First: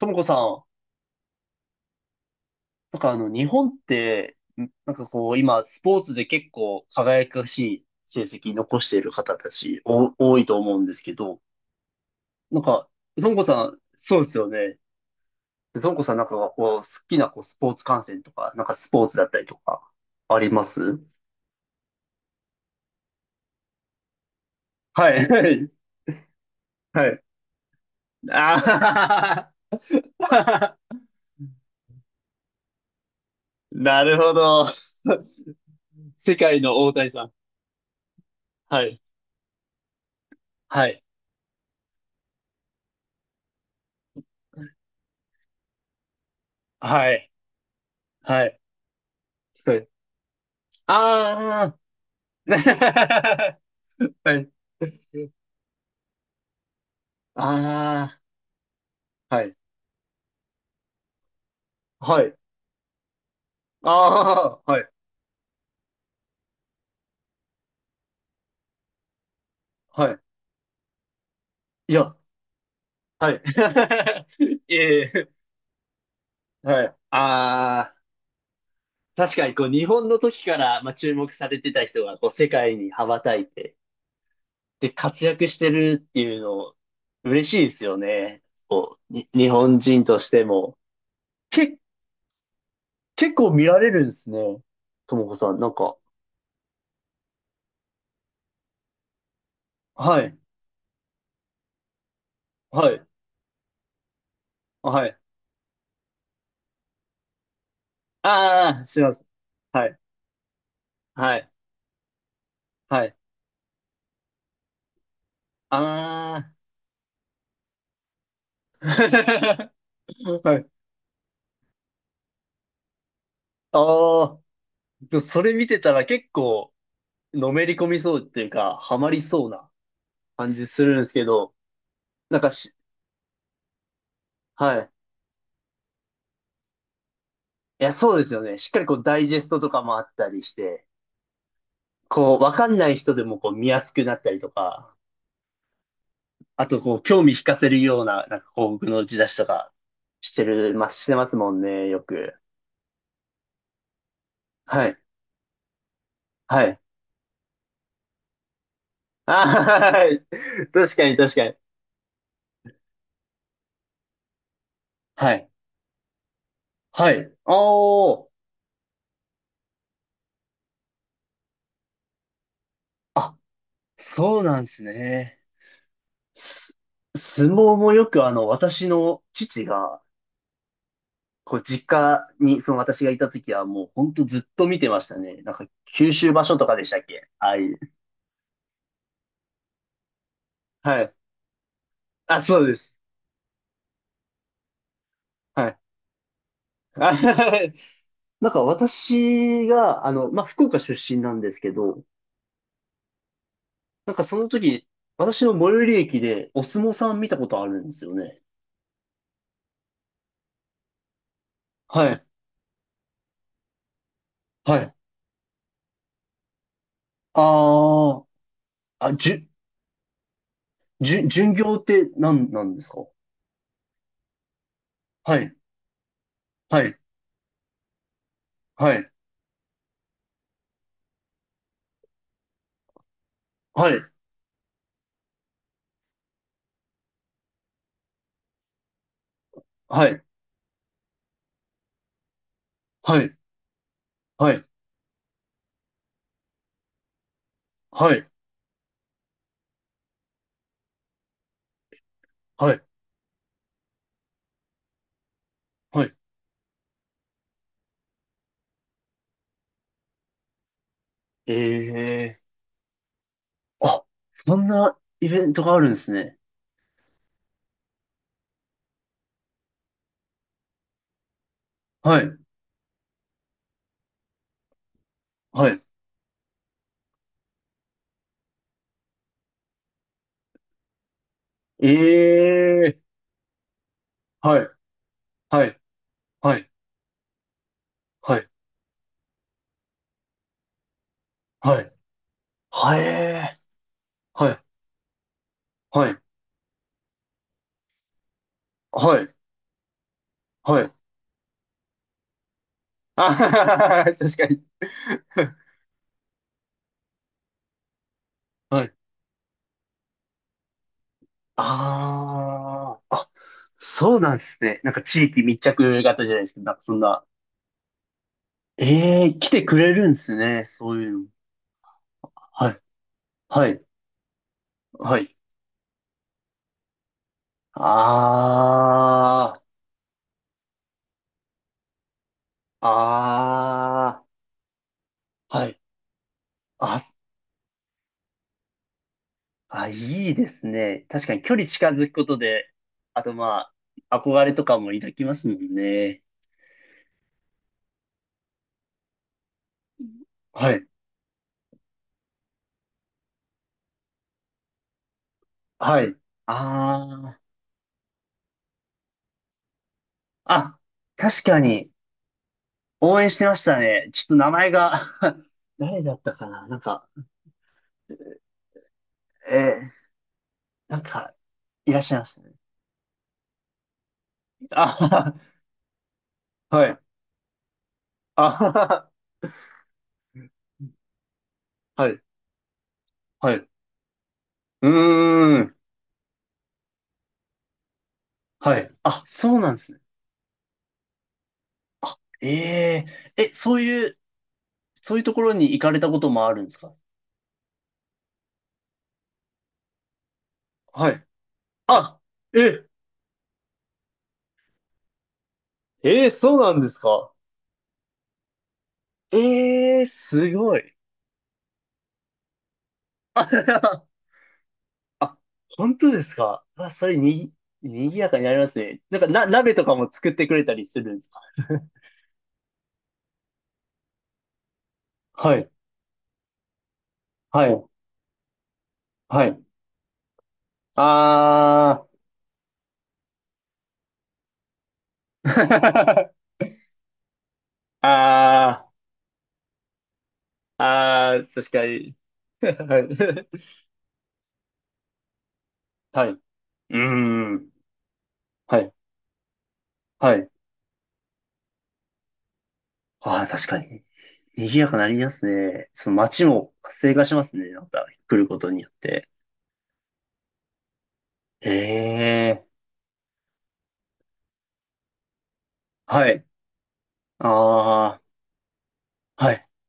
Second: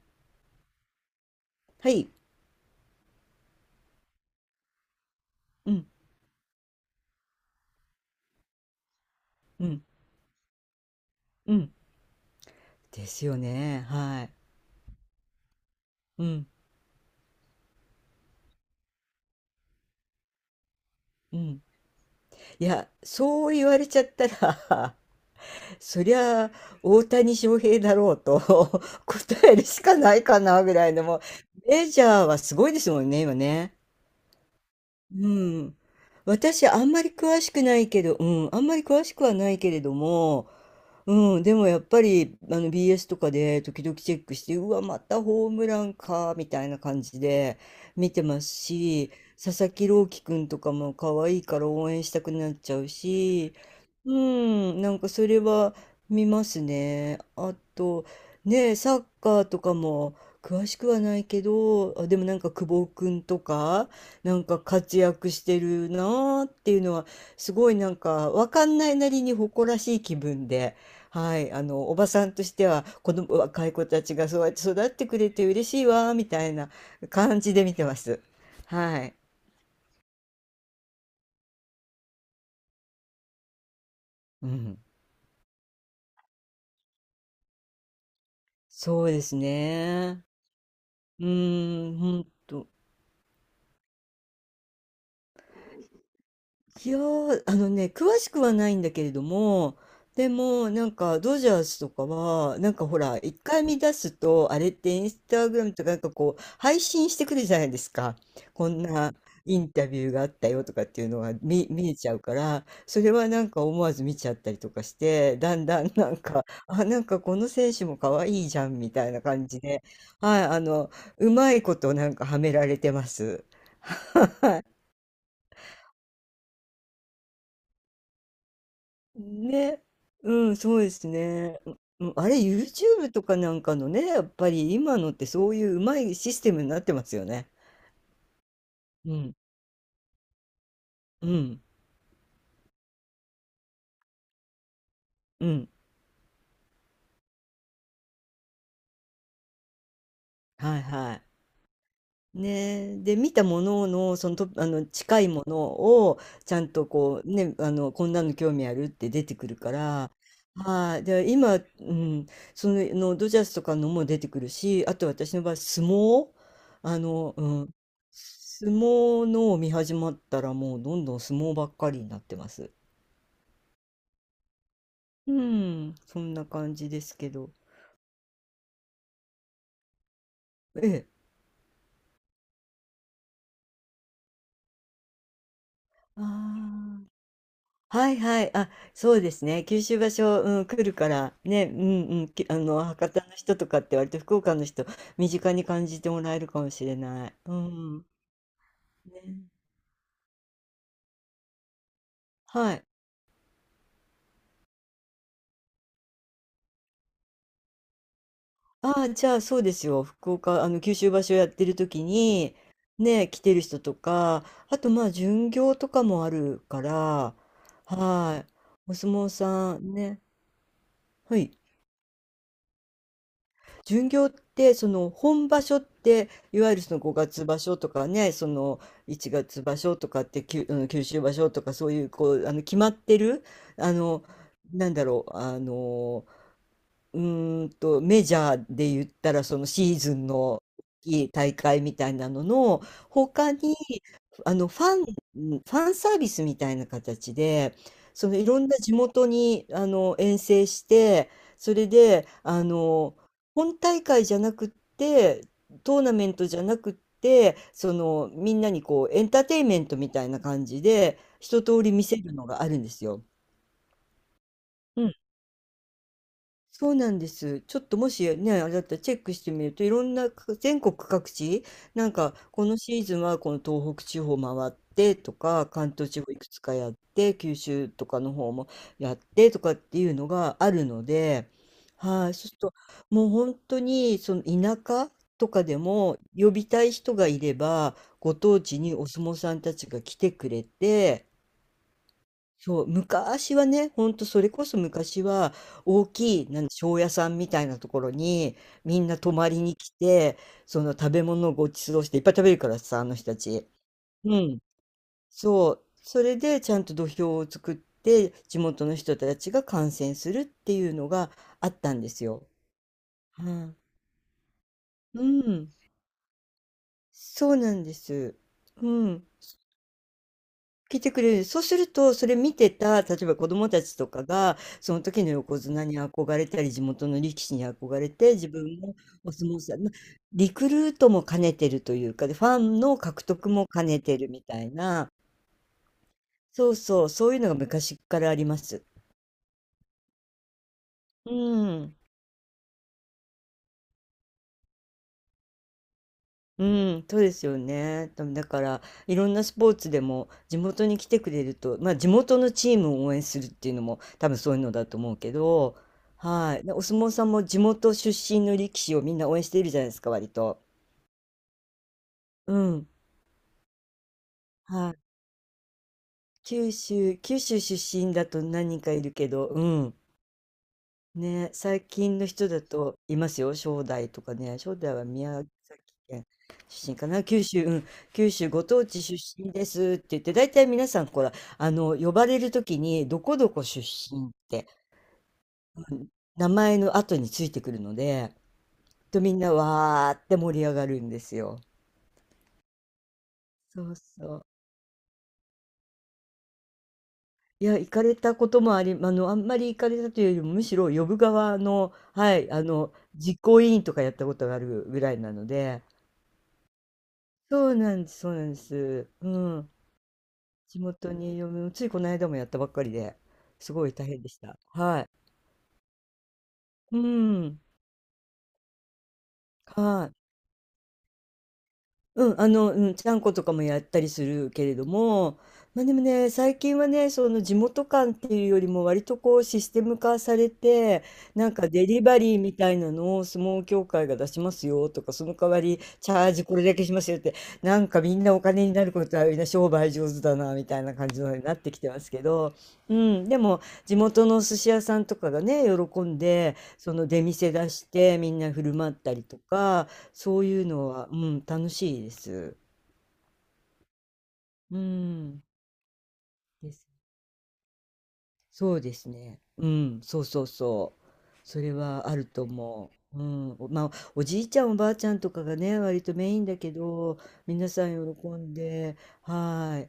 ともこさん、はい。なんか日本って、なんかこう、今、うスん、ポーツで結構輝かしい成績残している方たうち、ん、多いと思うんですけど、うん。なんか、でとすもよこさん、ね。そはうでい。すよね。でともこさんなうんかん、はこう、好きなこうスポーツ観戦とか、なんかスポーツだったりとか、あります？うん。いや、そう言われちゃったら、はい、はい、そりゃ、大はい。谷翔平だろうと あ は答えるしかないかはな、ぐは らいのもう、メジャーはすごいですもんね、今 ね。なるほど。うん。世界私、のあん大ま谷りさん。詳しくないけど、うん、あんまはりい、詳しくはないけれども、はい、うん、でもやっぱりあの BS とかで時々チェックしてうわまたホームランかみたいな感はじい、で見てまはすい。し、佐々は木い、朗希くんとかも可愛いからああ。応援したくなっちゃうし、う はい。んなんかそれは見ますね。あとあねえ、サッあ、カはーい。とかも詳しくはないけど、あではもない。んか久保くんとかなんかああ、はい。活躍してるなーっていうのはすごい、なんかわかんないなりに誇らしいは気い。分で。はい、あの、いおばや、さんとしては、子は供、い。若い子たちがそうやって 育っえてくえ、れて嬉しいわ、みたいなはい。感じで見あてあ、ます。はい。確かにこう日本の時から、まあ、注目されてた人がこう世界に羽ばたいて、うん。で、活躍してるっていうの、嬉しいですよね。こそうう、です日本人とね。しても。うけ、ーん、本当、結構見られるんですね。ともこさん、なんか。いやー、あのね、詳しくはないんだけれども、はでい。も、なんか、ドジャースとかは、なんかはほい。ら、一回見出すと、あれってイはンい。スタグラムとか、なんかこう、配信してくるじゃないですか。こあんあ、しまなす。インはタい。ビューがあったよとかっていうのがはい。見えちゃうから、そはれい。はなんか思わず見ちゃったりとかして、だんだんなんか、ああ、なんかこの選手も可愛いじゃんあ。みたいな感じ で、はい、はあい。の、うまいことなんかはめられてます。ああ。でもそれ見てたら結構、のめり込みそうっていうか、ハマりそうなね、う感ん、じそうすでるんですすけど、ね。ううん、あれ、なんかYouTube とかなんかのね、やっぱりはい。今いのってそういううまいシステムになってますよね。や、そうですよね。しっかりこう、うダイん、ジェストとかもあったりして、うん、こう、わかんない人でもこう、見やすくなったりとか、うん。あとこう、興味引かせるような、なんかこう、僕の打ち出しとか、してる、はいま、してはい。ますもんね、よく。ねえ、で見たものの、その、あはのい。近いものをちゃはんい。とこうね、あのこんなの興味あるって出てくるかあー、はら、い。確はかい、に、で確かに。今、うん、その、のドジャースとかのも出てくるし、あとは私のい。場合相撲、あはい。の、うん、あ相撲のを見始まったらもうどんどん相撲ばっかりになってます。あ。そうなんですうね。ん、そんな感すじですけ相ど。撲もよく私の父が、ええ。こう、実家に、その私がいた時はもうほんとずっと見てましたね。なんか、九州場所とかでしたっあ。け、ああいう。はいはい。あ、そうですね。九州場所、うん、来るはかい。ら、ね、うんうん、あ、きあそうでの、す。博多の人とかって割と福岡の人、身近にはい。感じてもらえるかもしれあ ない。う ん。なんかね。私が、まあ、福岡出身なんですけど、はい。なんかその時、私の最寄り駅でお相撲さん見たことあるんですよね。ああ、じゃあそうですよ。福岡、あの、九州場所やってる時はい。に、ね、来てる人とか、はあとい。まあ、巡業とかもあるから、あはい。おあ、相あ、撲じゅ、さんね。じゅ、は巡い。業って何なんですか？巡業ってそのは本い。場所っていわゆはるそい。の5月場所とかね、そのはい、1月場所とかって、きゅあの九州場所とか、そういうこうあの決まってるはあい、のなんだろう、あの、うメジャーで言ったら、そのシーはズい、ンのいい大会みたいなのの、はい、他に、はあい、の、ファンサービスみたいな形で、はい、そのいろんな地元に、あの、遠征して、それで、あはい、の、本大会じゃなくって、トーはナい。メントじゃなくって、その、みんなにこう、エンターテインメントみたいな感じで、一通り見せるええのがあるんですよ。ー、あ、そんなうん、イベントがあるんですね。そうなんです。ちょっともしね、あれだったらチェックしてみると、いろんなか全国各地、なんはかい、このシーズンはこの東北地方回ってとか、はい。関東地方いくつかやって、九州とかの方もやってとかっていうのがあるので、はい、そうえするとえもう本当にそのー、はい、田舎とかはでい、も呼はびい、たい人がいれば、ごはい、当地にお相撲さんたちが来てくれて、はい、そう、はい、昔えはね、ほんとそー、れはこい、そ昔は大はい、きい、庄屋さんみたいなところにみんなは泊い、まりに来て、はそい。の食べ物をご馳走していっぱい食べるからさ、あの人あたはち。ははは、う確かん。に。そう。それでちゃんと土俵を作って地は元い。の人たちが観戦するっていうのがあったんですよ。ああ、はい。そうなんですね。なんかう地域密ん。着型じゃないですけど、なんかそんな。そうなんです。うん。ええー、来てくれるんですね。そ聞いういてうくの。れる。そうすると、それ見はてい、た、例えば子は供い、たちとかが、そのは時のい。横綱に憧れたり、地元の力士に憧れて、自分もお相あ撲さん、ま、リクルートも兼ねてるというか、で、ファンの獲得あ、も兼ねてあるみたいな、あ、はい。そうあ、そう、そういうのが昔っからあります。あ、いいですね。確うかに距離ー近ん。づくことで、あとまあ、憧れとかも抱きますもんね。うん、そうですよね。でもだから、いろんなスポーツでも地はい。元に来てくれると、まあ地元のチームを応援するっていうのも多分そういうのだと思うけど、はい。はい。でお相撲さんあも地元出身の力士をみんな応援しているじゃないですか、割あ、と。あ、確かに、うん。応援してましたね。ちょっと名前はい。が 誰だったかな、九なんか、州、九州出身だと何人かいるけど、うえー、ん。なんか、ね、最いらっしゃ近いまのした人ね。だといますよ、正代とかね、正代はあ宮崎県はは は出身い。かな、九州、うん、九州あ ごは当地は、出身ですって言って、大体皆さん、ほら、あの、は呼い。ばれるときに、どこどはこい。出身って、うーん。うん、名前の後についてくるので、はい。とあ、みんなそうなんですね。わーって盛り上がるんですよ。あ、えええ、そうそういう、そう。そういうところに行かれたこともあるんですか？いや、行かれたこともあり、あの、あんまり行かれたというよりも、むしろ呼はぶい。側の、あ、はい、あえ、の、実行委員とかやったことがあるぐらいなので、そうなんですか？そうなんです、そうなんです。うん。ええ、すご地い。元に嫁も、ついこの間もやったばっかりで、あ、すごい大 変でした。はい。あ、本当ですか、あ、うそれに、ん。賑やかになりますね。なんか、鍋とかはもい。作ってくれたりするんですか？ うん、あの、うん、ちゃんことかもやったりするけれど も、はい、まあ、でもね、最近はね、その地はい、元感っていうよりも割とこうはい。システム化されて、なんかデリあー、バリーみたいなのを相撲協会が出しますよとか、その代わりチャージ これだけしますよって、なんかみんなお金あになー、ることはみんな商売上手だなみたいな感じのあにー、なっ確てきかてますに。けど、うはん、でい。も地元の寿司屋さんとかがね、喜んはい。うで、そーの出店ん。出してみんな振るは舞い。ったりとか、はそうい。いうのは、うん、楽しいです。ああ、確かに。賑うやかになりまん。すね。その街でもす。活性化しますね。なんか、来ることそうによっですて。ね。うん、そうそうそう。そへれはあるとえ。思う。うん、まあ、おじいちゃんおばあちゃんとかがね、割とはメイい。ンだけど、皆さんあ喜んで、あ、はい。はい。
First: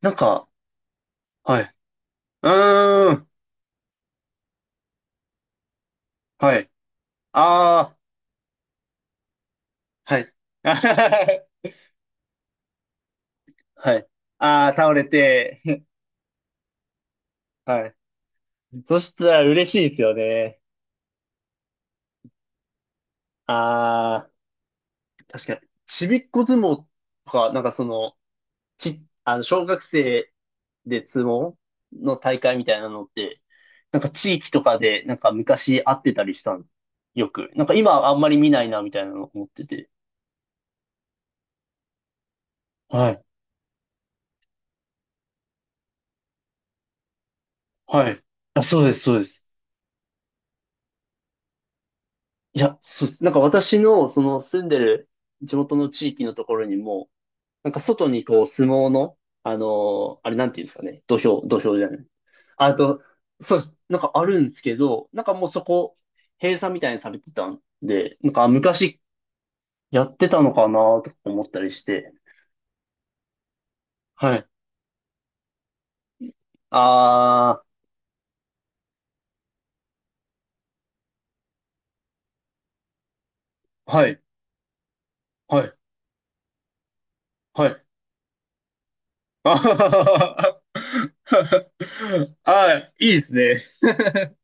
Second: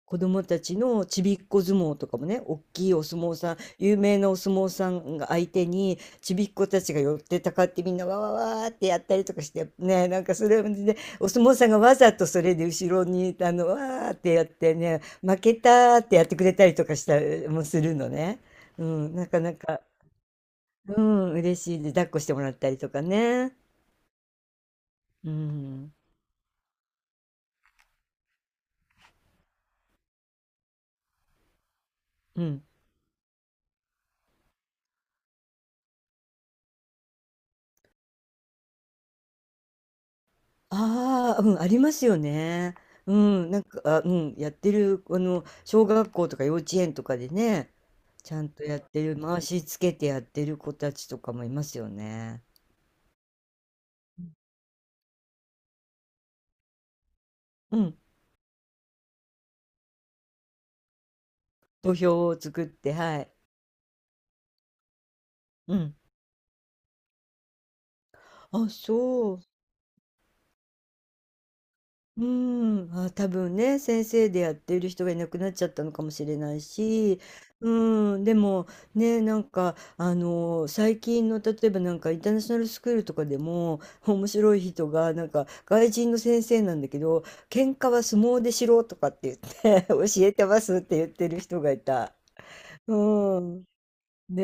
なん子供か、たちのちびっはこ相い。撲とかもね、おっきいおうー相ん。撲さん、有名なお相撲さんが相手に、ちびっはこい。たちが寄ってたかってみああ、んなわわわーってやったりとかして、ね、はなんい。かそれ で、あはねお相は、撲さんがわざとそれで後ろに、あの、わはい。ーってやっああ、て倒ね、れ負けて。たーってやってくれたりとかしたりもすはい。るのね。うそしん、たなからな嬉か、しいですよね。うん、嬉しいで、抱っこしてもらったりとかね。ああ、う確かに。ん、ちびっこ相撲とか、なんかその、ち、あの、小学生で相撲の大う会ん。みたいなのって、なんか地域とかで、なんか昔会ってたりしたの。よく。なんか今あんまり見ないな、みたいなの思ってて。ああ、うん、ありますよね。はうい。ん、なんか、あ、うん、やってる、あの、小学校とか幼稚園とかでね、はい。ちゃんあ、とやそうっです、てそうる、で回す。しつけてやってる子たちとかもいますよね。いや、そうです。なんか私の、その住んでる地元の地域のところにも、なんうかん、外にこう相撲の、あのあれなんていうんですかね。土俵、土俵じゃ土ない。俵を作っあて、と、はい。そうです。なんかあるんですけど、なんかもうそうん。こ、閉鎖みたいにされてたんで、なんかあ、昔そう。やってたのかなとか思ったりして。うーん、あ、多分ね、先生はでい。やっている人がいなくなっちゃったのかもしれないし、あうーん、でもね、なんか、あの、最近の例えばなんかインターナショナルスクールとかでも、ー、はい、面白い人が、なんかはい、外人の先生なんだけど、は喧い。嘩は相撲でしろとかって あはは言って 教はえてますって言ってる人は、がいた。あうー、いいーでん。すね。ね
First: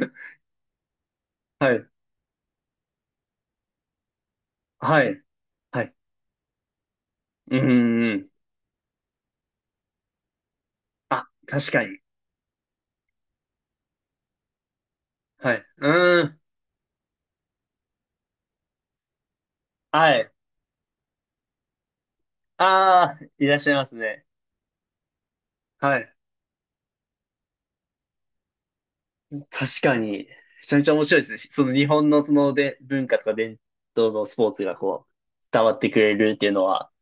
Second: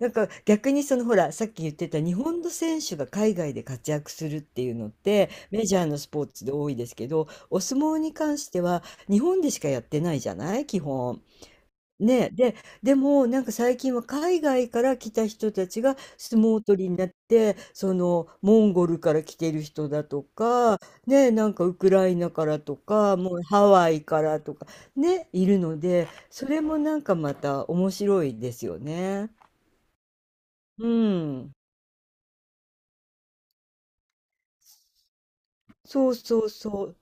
え、なんか逆にそのほらさっ きは言っい、てた日本の選手が海外で活躍するっていうのっはい、てメジはャーい。のスポーツで多いですけど、うお相撲ん、にうん。関しては日本でしかやってないじゃない、基本。あ、確かに。ねえ、で、でもなんか最近は海外から来た人はい。たちうがーん、相撲取りになって、そのモンゴルから来てる人だはとい。か、ねえなんかウクライナからとあかー、もういらっハしゃいまワすイかね。らとかね、いるのはでい。それもなんかまた面白いですよね。確かに。めちゃめうちゃ面白いですね。ん。その日本のそので文化とか伝統のスポーツがこう、伝わってくそれうるっそていううのそは、う。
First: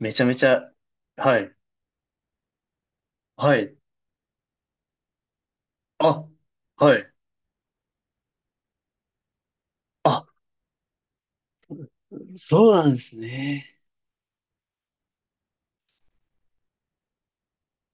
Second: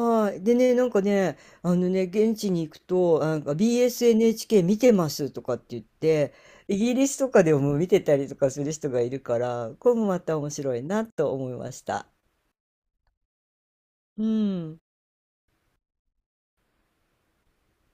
めちゃはめい。ちでゃ、ね、なんかね、はい、あのね、現地に行くと、なんか はい。BSNHK 見てますとかって言っあ、て、イギはリい。スとかでも見てたりとかする人がいるから、これもまあ、た面白いなと思いました。そうなんですね。うん。